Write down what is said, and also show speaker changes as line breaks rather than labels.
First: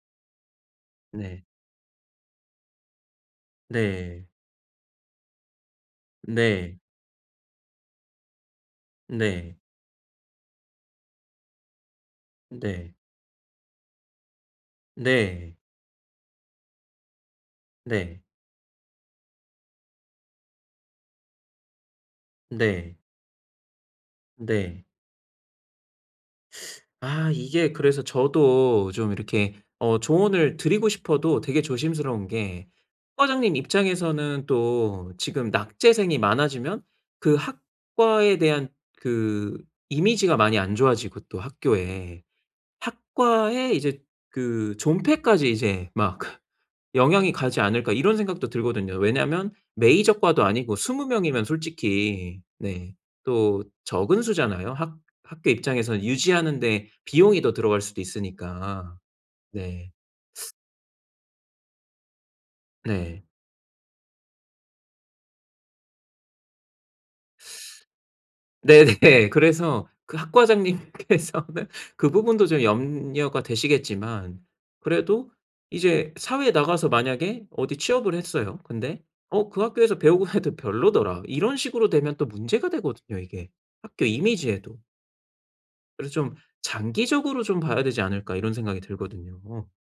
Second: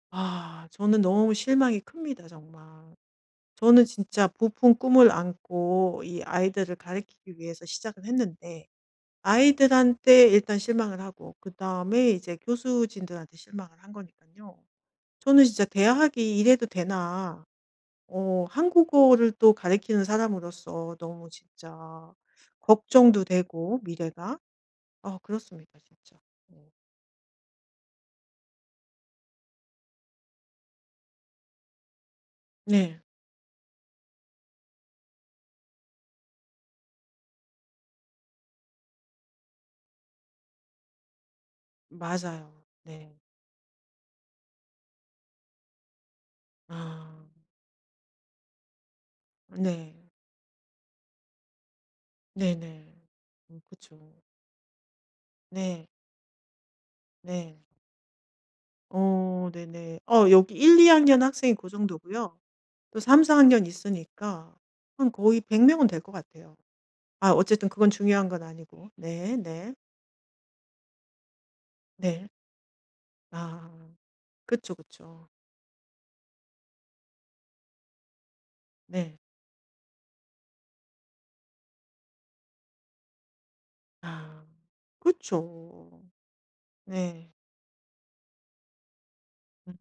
아 저는 너무
네.
실망이 큽니다 정말. 저는
네.
진짜 부푼 꿈을 안고 이 아이들을
네.
가르키기 위해서 시작을 했는데
네.
아이들한테 일단 실망을 하고 그다음에 이제
네.
교수진들한테 실망을 한 거니깐요. 저는
네.
진짜 대학이 이래도 되나.
네.
어 한국어를 또 가르치는 사람으로서 너무 진짜
네.
걱정도 되고 미래가
네.
아 그렇습니다 진짜. 음.
아 이게 그래서 저도 좀 이렇게 어 조언을 드리고 싶어도 되게 조심스러운 게
네.
학과장님 입장에서는 또 지금 낙제생이 많아지면 그 학과에 대한 그 이미지가 많이 안 좋아지고 또 학교에
맞아요. 네.
학과에 이제 그 존폐까지 이제 막 그
아.
영향이 가지 않을까 이런 생각도 들거든요. 왜냐하면
네.
메이저 과도 아니고 20 명이면 솔직히 네
네네. 음
또
그쵸.
적은 수잖아요. 학 학교
네.
입장에서는 유지하는데 비용이 더
네.
들어갈 수도 있으니까.
어
네.
네네. 어 여기 1-2 학년 학생이 그 정도고요. 또
네.
3-4 학년 있으니까 한 거의 100 명은 될 것 같아요. 아 어쨌든 그건 중요한 건 아니고
네네.
네네.
그래서 그 학과장님께서는 그
네.
부분도 좀 염려가
아
되시겠지만
그쵸, 그쵸.
그래도 이제 사회에 나가서 만약에 어디 취업을 했어요. 근데
네.
"어 그 학교에서 배우고 해도 별로더라." 이런 식으로 되면 또 문제가 되거든요 이게. 학교
아.
이미지에도.
그쵸.
그래서 좀
네.
장기적으로 좀 봐야 되지 않을까 이런 생각이 들거든요.
음.